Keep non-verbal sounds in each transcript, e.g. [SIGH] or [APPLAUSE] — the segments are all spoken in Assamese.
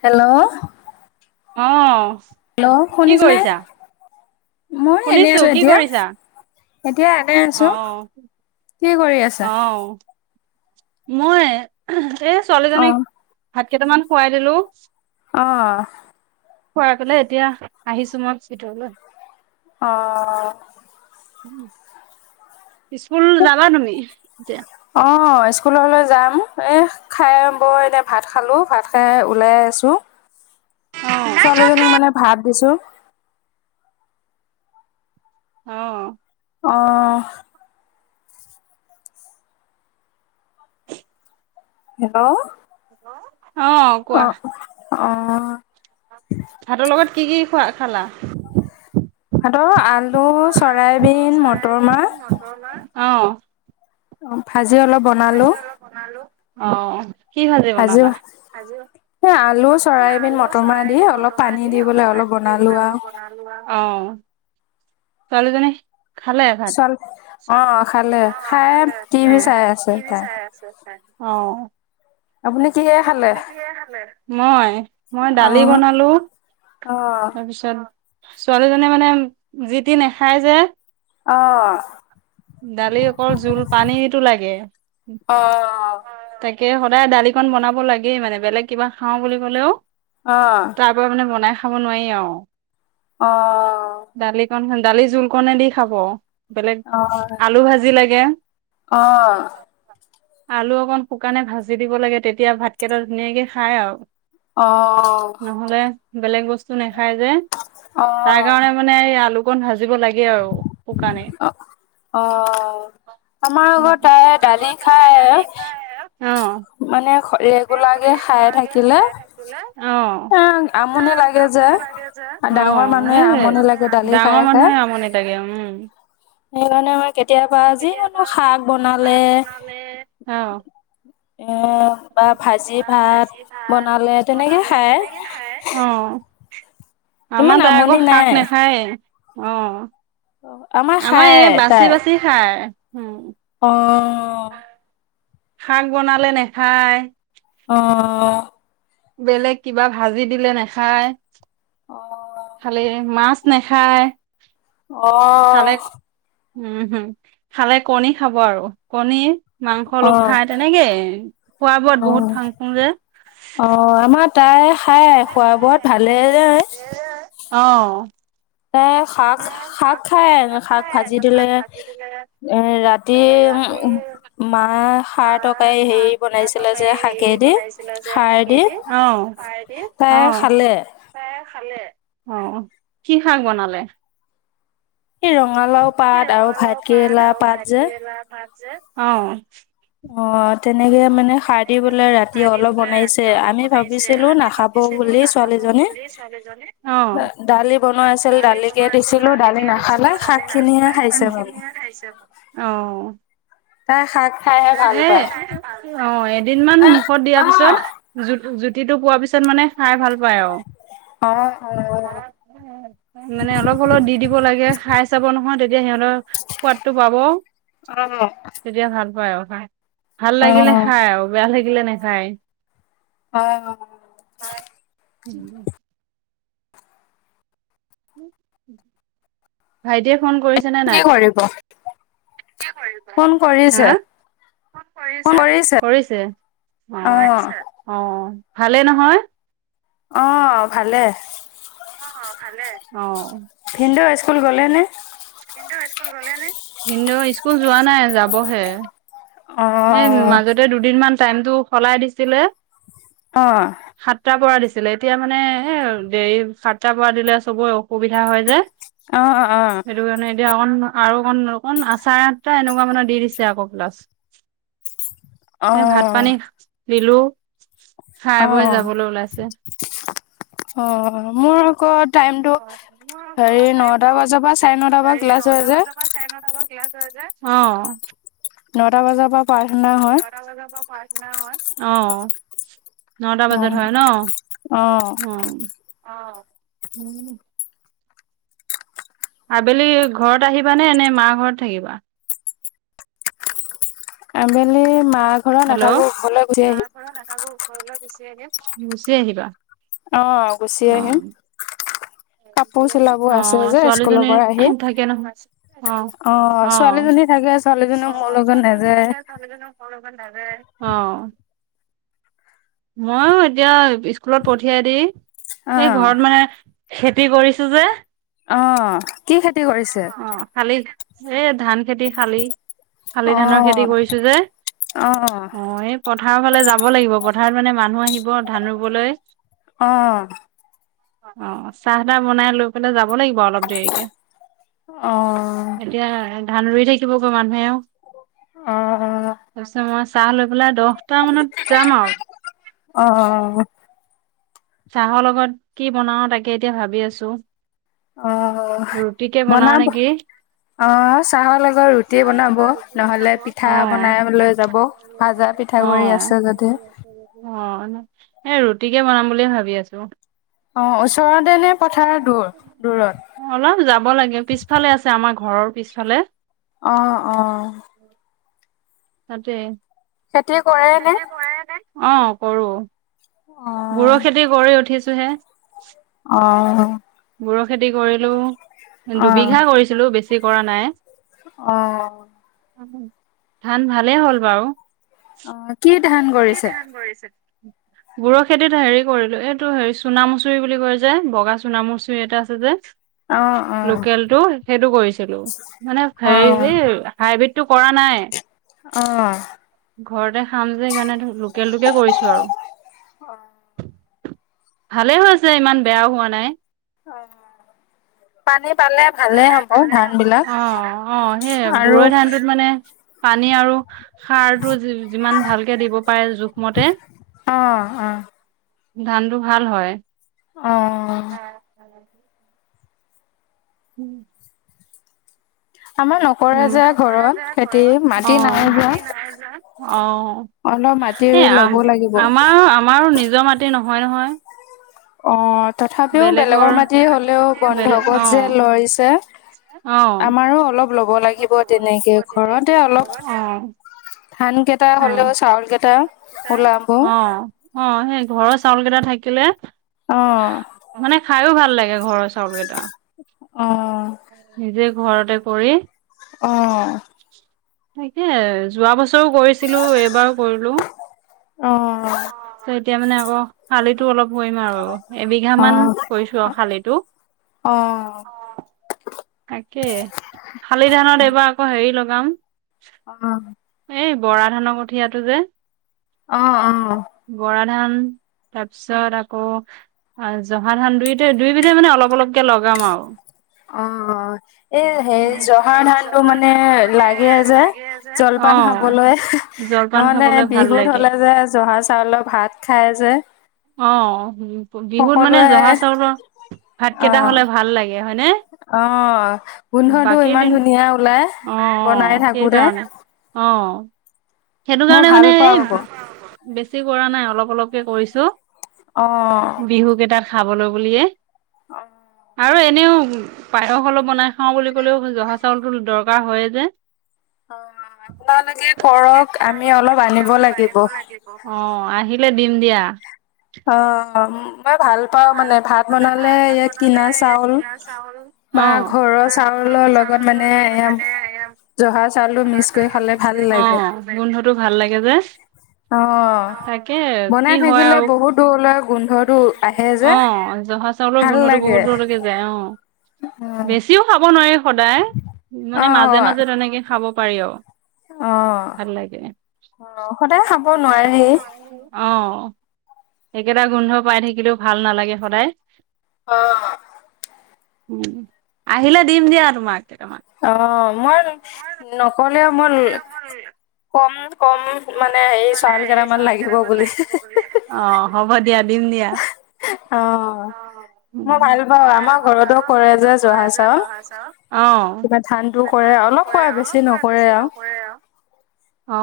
হেল্ল'? অহ? হেল্ল', শুনিছ নে? মই এনে শুনিছো আছো কি এতিয়া। কৰিছা এতিয়া এনে আছো। অ কি কৰি আছা? অ মই এ ছোৱালী জনীক অ', ভাত কেইটামান খোৱাই দিলো। অহ। খোৱ গলে এতিয়া আহিছো মই ভিতৰলৈ অহ উম স্কুল যাবা তুমি এতিয়া অ', স্কুললৈ যাম এই খাই বৰ এনে ভাত খালোঁ ভাত খাই ওলাই আছোঁ । ছোৱালীজনীক মানে ভাত দিছো । অ অহ হেল্ল' হেল্ল' অ কোৱা অ ভাতৰ লগত কি কি খোৱা খালা ভাতৰ লগত আ আলো চৰাইবিন মটৰ মা অহ । অ ভাজ আজি অলপ বন ভাজি অনাজ এ আলু, চৰাইবিন, আলু মটৰমাহ দি চৰাইদিন অলপ মটমা পানী দি অলপ পেলাই পানী দি বনালো আৰু। অলপ বনো অ ছোৱালী জনী চাল অ খালে খাই খালে। টি ভ চাই আছে তাই চাই আছে অ আপুনি কিহে অ খালে মই মই অ দালি বনালো অ তাৰপিছত ছোৱালীজননে মানে যি টি নাখায় যে অহ দালি অকল জোল পানীটো লাগে অ তাক সদায় দালিকন বনাব লাগেই মানে বেলেগ কিবা খাওঁ বুলি ক'লেও অ তাৰ পৰা মানে বনাই খাব নোৱাৰি আৰু অ দালিকণ দালি জোলকণে দি খাব বলেগ আলু ভাজি লাগে আহ আলু অকণ শুকানে ভাজি দিব লাগে তেতিয়া ভাতকেইটা ধুনীয়াকে খাই আৰু অ নহ'লে বেলেগ বস্তু নাই খাই যে অ তাৰ কাৰণে মানে আলু কোন হাজছে জিব লাগে আৰু শুকানে অ আমাৰ আগত তাই দালি খায় অ থে খাই থাকিলে এ আমনি লাগে যে অনি ল যে অ ডাঙৰ মানুহে আমনি স লাগে দালি ডাঙৰ মানুহে আমনি লাগে উম এই মান কেতিয়াবা যি চাত বনালে এ বা ভাজি ভাত ভি ভাত বনালে তেনেকে বনালে খায় তেনেকে খায় আমাৰ ইমান তাই আকৌ আমনি শাক নাই নাখায়ে আহ আমাৰ খাই এই তাই বাচি বাচি খাই উম অ শাক বনালে নেখায় অ বেলেগ কিবা ভাজি দিলে নাখায় অ খালে মাছ নেখায় খালে আহ উম হম খালে কণী খাব আৰু কণী মাংস অ অলপ খাই তেনেকে খোৱা অ বোৱাত বহুত থাং ফুং যে অ আমাৰ তাই খাই খোৱা বোৱাত ভালে যায় অ তাই শাক, শাক খায়, শাক ভাজি দিলে, এ ৰাতি মাহ খাৰ তৰকাৰি হেৰি বনাইছিলে যে শাকেদি, খাৰে দি, অ', তাই অ', খালে। অ, কি শাক বনালে? এই ৰঙালাও পাত আৰু ভাতকৰেলা পাত যে অ'। অ' তেনেকে মানে সাৰ দি তেনেকে পেলাই মানে ৰাতি খাৰ দি অলপ বোলে বনাইছে ৰাতি অলপ আমি বনাইছে, ভাবিছিলো আমি নাখাব ভাবিছিলোঁ বুলি নাখাব ছোৱালীজনী বুলি, ছোৱালীজনীয়ে দালি বনোৱা আছিল দালি দালিকে বনোৱা‌ আছিল দিছিলো দালি দালিকে নাখালে দিছিলোঁ, শাক দালি খিনিহে নাখালাই খাইছে মানে খিনিাইছে ম তাই শাক খাইহে ভাল এ পায় অ এদিন মান মুখত দিয়াৰ অ পিছত, জুত, জুত তিটো পোৱাৰ পিছত মানে খাই ভাল পায় আৰু। অ মানে অলপ হলেও দি দিব লাগে, খাই চাব নহয়, তেতিয়া সিহঁতৰ সোৱাদটো পাব, অ তেতিয়া ভাল হয়। হয়। ভাল অ লাগিলে খাই আৰু বেয়া লাগি লাগিলে নে খাই অ' উম। উম। ভাইটিয়ে ফন কৰিছে নে‌ কি নাই? কৰিব ফোন কৰিছে হা? ফোন কৰিছে। অ অ'! ভালে নহয়। অহ ভালেই। অ ভালেই, অ'। ভিনদেউ স্কুল গলেনে ভিনিদেউ, স্কুল গলে নে, ভিনিদেউ স্কুল যোৱা নাই, যাবহে। অ এ মাজতে দুদিন মান টাইমটো সলাই দিছিলে অ সাতটাৰ পৰা দিছ ছিলে এতিয়া মানে, এতিয়া মানে দেৰি সাতটা পৰা দিলে চবৰে অসুবিধা হয় যে অ', অ', সেইটো কাৰণে এতিয়া অকণ আৰু অকণ অকণ আচাৰ আঠটা, এনেকুৱা মানে দি দিছে আকৌ ক্লাছ। এ ভাত পানী অ', দিলোঁ। অ' অ' অ, মোৰ আকৌ টাইম অ মই আকৌ টাইমটো, পৰা চাৰে নটা পৰা ক্লাছ হয় নটা যে বজাৰ পৰা চাৰে নটা অ । নটা বজাৰ পৰা প্ৰাৰ্থনা হয়। অ। নটা বজাত অ', হয় ন, অ', অ। উম। আবেলি ঘৰত আহিবানে নে মা ঘৰত থাকিবা? আবেলি মা ঘৰত নাথাকো, ঘৰলৈ গুচি আহিম। গুচি আহিবা গুচি আহিবা। অ গুচি অ আহিম। কাপোৰ চিলাব অ আছে যে স্কুলৰ ছোৱালীজনী পৰা আহি থাকে নহয়, অ ছোৱালীজনী থাকে ছোৱালীজনী অ, মোৰ লগত ছোৱালীজনী নাযায় থাকে, ছোৱালিজনী অ। মই ওঁ এতিয়া স্কুলত পঠিয়াই দি সেই অ', ঘৰত মানে খেতি কৰিছো যে অঁ অঁ অঁ খালি সে ধান সে খেতি হালি, হালি ধানৰ অ', খেতি কৰিছো যে অ', অঁ পথাৰৰ ফালে যাব লাগিব পথাৰত মানে মানুহ আহিব ধান ৰুবলৈ অঁ । অঁ চাহ তাহ বনাই লৈ পেলাই যাব লাগিব অলপ দেৰিকে আঁহ এতিয়া ধান ৰুই থাকিবগৈ মানুহেওঃ। অ', অ'। [UNINTELLIGIBLE] চাহ লৈ পেলাই দহ দশটা মানত যাম আৰু অঁ অঁ চাহৰ লগত কি বনাওঁ তাকে এতিয়া ভাবি আছো অ', ৰুটিকে বনাও বনাব নেকি অঁ অ', চাহৰ লগত ৰুটি বনাব । নহ'লে পিঠা বনাই লৈ যাব। ভাজা পিঠাগুৰি আছে যদি এ ৰুটিকে বনাম বুলিুয়ে ভাবি আছো অঁ ওচৰতে নে পথাৰ দূৰ দূৰত অলপ যাব লাগে পিছফালে আছে আমাৰ ঘৰৰ পিছফালে । আঁহ আঁহ । তাতে খেতি কৰে নে অ কৰো বৰ অ', খেতি কৰি উঠিছে তহে অ ব খেতি কৰিলো অ', দুবিঘা কৰিছিলো বেছি কৰা নাই অ ধান ভালেই হ'ল বাৰু অ কি ধান কি কৰিছে? ধান কৰিছে? বুৰৰ খেতিত হেৰি কৰিলো, এইটো হেৰি চুণামচৰি বুলি কয় যে, বগা চুণামচুৰি এটা আছে যে। অ', অ', লোকেল টো সেইটো কৰিছিলো। মানে অ', হেৰি হাইব্ৰীড টো কৰা নাই। অ', ঘৰতে খাম। সেইকাৰণে লোকেলটোকে কৰিছো আৰু। ভালে হৈছে ইমান বেয়াও হোৱা নাই। অ পানীৰ পালে ভালে হব ধান বিলাক। অ অ সেই আৰু বুৰৈ ধানটোত মানে পানী আৰু সাৰটো যিমান ভালকে দিব পাৰে জোখমতে অ', অ', ধানটো ভাল হয়। অ [UNINTELLIGIBLE] আমাৰ নকৰে উম, যে ঘৰত খেতি মাটি অ', নাই হোৱা। অ। এই আ লাগিব আমাৰ অ আমাৰো নিজৰ মাটি নহয়। হয় নহয়। অ। তথাপিও বেলেগৰ মাটি হ'লেও বেলেগ বন্ধকত যে অ', লৈছে। অ', আমাৰো অলপ ল'ব লাগিব তেনেকে ঘৰতে অলপ অ', ধান কেইটা অ', হ'লেও চাউল কেইটা ওলাব। অ', অ', সেই ঘৰৰ চাউল কেইটা থাকিলে অ মানে খাইও ভাল ভাল লাগে ঘৰৰ চাউলকেইটা। [UNINTELLIGIBLE] নিজে ঘৰতে কৰি । অহ। তাকে যোৱা বছৰো কৰিছিলো, এইবাৰো কৰিলো । অ'। এতিয়া মানে আকৌ শালিতো অলপ কৰিম আৰু এবিঘা অ মান কৰিছো আৰু শালিটো অ তাকে শালি ধানত এইবাৰ আকৌ হে হেৰি লগাম অ' । এই বৰা ধানৰ কঠিয়াটো যে অহ-অহ। বৰা ধান তাৰপিছত আকৌ জহা ধান দুইতা দুইবিধে মানে অলপ, অলপকে লগাম আৰু অ' এই হেৰি জহা ধানটো মানে লাগে যে অ জলপান খাবলৈ জলপান নহ'লে খাবলৈ ভাল বিহুত লাগে হ'লে যে জহা চাউলৰ ভাত খায় যে অ' বিহুত মানে সকলোৱে জহা চাউলৰ ভাত কেইটা অ', হ'লে ভাল লাগে হয়নে? অ' গোন্ধটো বাকী ইমান দিন ধুনীয়া ওলাই অ', বনাই -অ' থাকোতে অ সেইকাৰণে অ' সেইটো মই কাৰণে ভাল মানে এই পাওঁ আকৌ বেছি কৰা নাই অলপ, অলপকে কৰিছো । অ'হ। খাবলৈ বুলিয়ে অ' । আৰু এনেও পায়স অলপ বনাই খাওঁ বুলি ক'লেও জহা চাউলতো দৰকাৰ হয়ে যে [UNINTELLIGIBLE] কৰক আমি অলপ আনিব লাগিব । অ আহিলে দিম দিয়া । অ'উ। ভাল তাত বনালে ভাল, তাত ইয়াত কিনা বনালেতো চাউল কিনা চাউল বা ঘৰৰ বা চাউলৰ সৰু লগত মানে চাউলৰ লগত এয়া মানে জহা চাউলটো জহা মিক্স কৰি চাউল খালে মিক্স কৰি ভাল লাগে অ' গোন্ধটো ভাল লাগে যে । অ' বনাই থাকিলে আৰু বহুত দূৰলৈ গোন্ধটো আহে যে অ' জহা চাউলৰ ভাল গোন্ধটো লাগে বহুত দূৰলৈকে যায় অ' বেছিও খাব নোৱাৰি সদায় অ মানে মাজে মাজে তেনেকে খাব পাৰি অ ভাল লাগে অ সদায় খাব নোৱাৰি অ একেটা গোন্ধ পাই থাকিলেও ভাল নালাগে সদায় অ উ আহিলে দিম দিয়া তোমাক কেইটামান অ মই নক ম মানে মানে হেৰি চাউল কেইটামান চাউল কেটামান বুলি লাগিব বুলি অ হ'ব দিয়া দিম দিয়া অ অ মই ভাল পাওঁ ভাল আমাৰ ঘৰতো পাওঁ কৰে ঘৰতো যে কৰে জহা যে চাউল জহা চাউল কিবা ধান টো কৰে অলপ ক বেছি নকৰে আৰু অ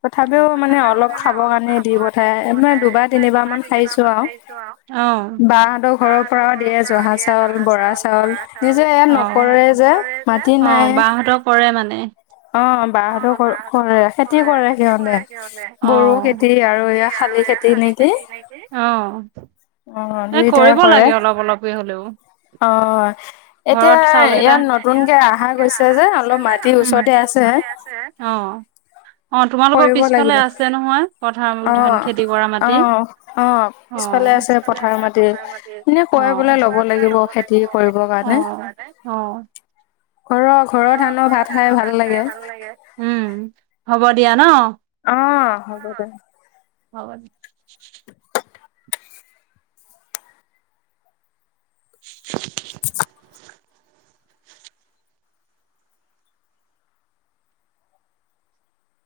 তথাপিও মানে তথাপিও অলপ মানে খাবৰ অলপ কাৰণে খাবকানে পঠাই দি মানে দুবাৰ পঠাই তিনিবাৰ দুবাৰ মান তিনিবাৰ খাইছো মান আৰু খাইছো আৰু বাহঁতৰ ঘৰৰ বাহতৰ পৰাও ঘৰৰ দিয়ে পৰাও জহা দিয়ে চাউল জহা চাউল বৰা নিজে চাউল ইয়াত নকৰে যে সকলোৰে যে মাটি অ নাই বাহতৰ কৰে মানে অ অ বাহঁতৰ অ বাহৰতো কৰে খেতি কৰে খেতি সিহঁতে কৰে সি হতে বড়ো খেতি বুট আৰু খেতি এয়া শালি আৰু এ খেতি শালি নেকি খেতি নেকি । অ এ দুইটাই কৰিব কৰে লাগে অলপ অলপে হ'লেও অ এতিয়া ঘৰত চাউল কেইটা ইয়াত নতুনকে নতুনক গৈছে আহা যে অলপ গৈছে মাটিৰ আমি মাটি আছে ওচৰতে আছে অ অ তোমালোকৰ কৰিব পিছফালে লাগিব আছে নহয় পথাৰ ধান অ', খেতি কৰা মাটি অ', অ পিছফালে আছে পিছফালে পথাৰ আছে মাটি। পথাৰ মাটি এনে কয় বোলে ল'ব লাগিব চপোৱা মানে । খেতি কৰিব কাৰণে । ঘৰৰ ঘৰৰ ধানৰ ভাত খাই ভাল লাগে উম, হ'ব দিয়া ন অ হ'ব দে হ'ব দে [INAUDIBLE]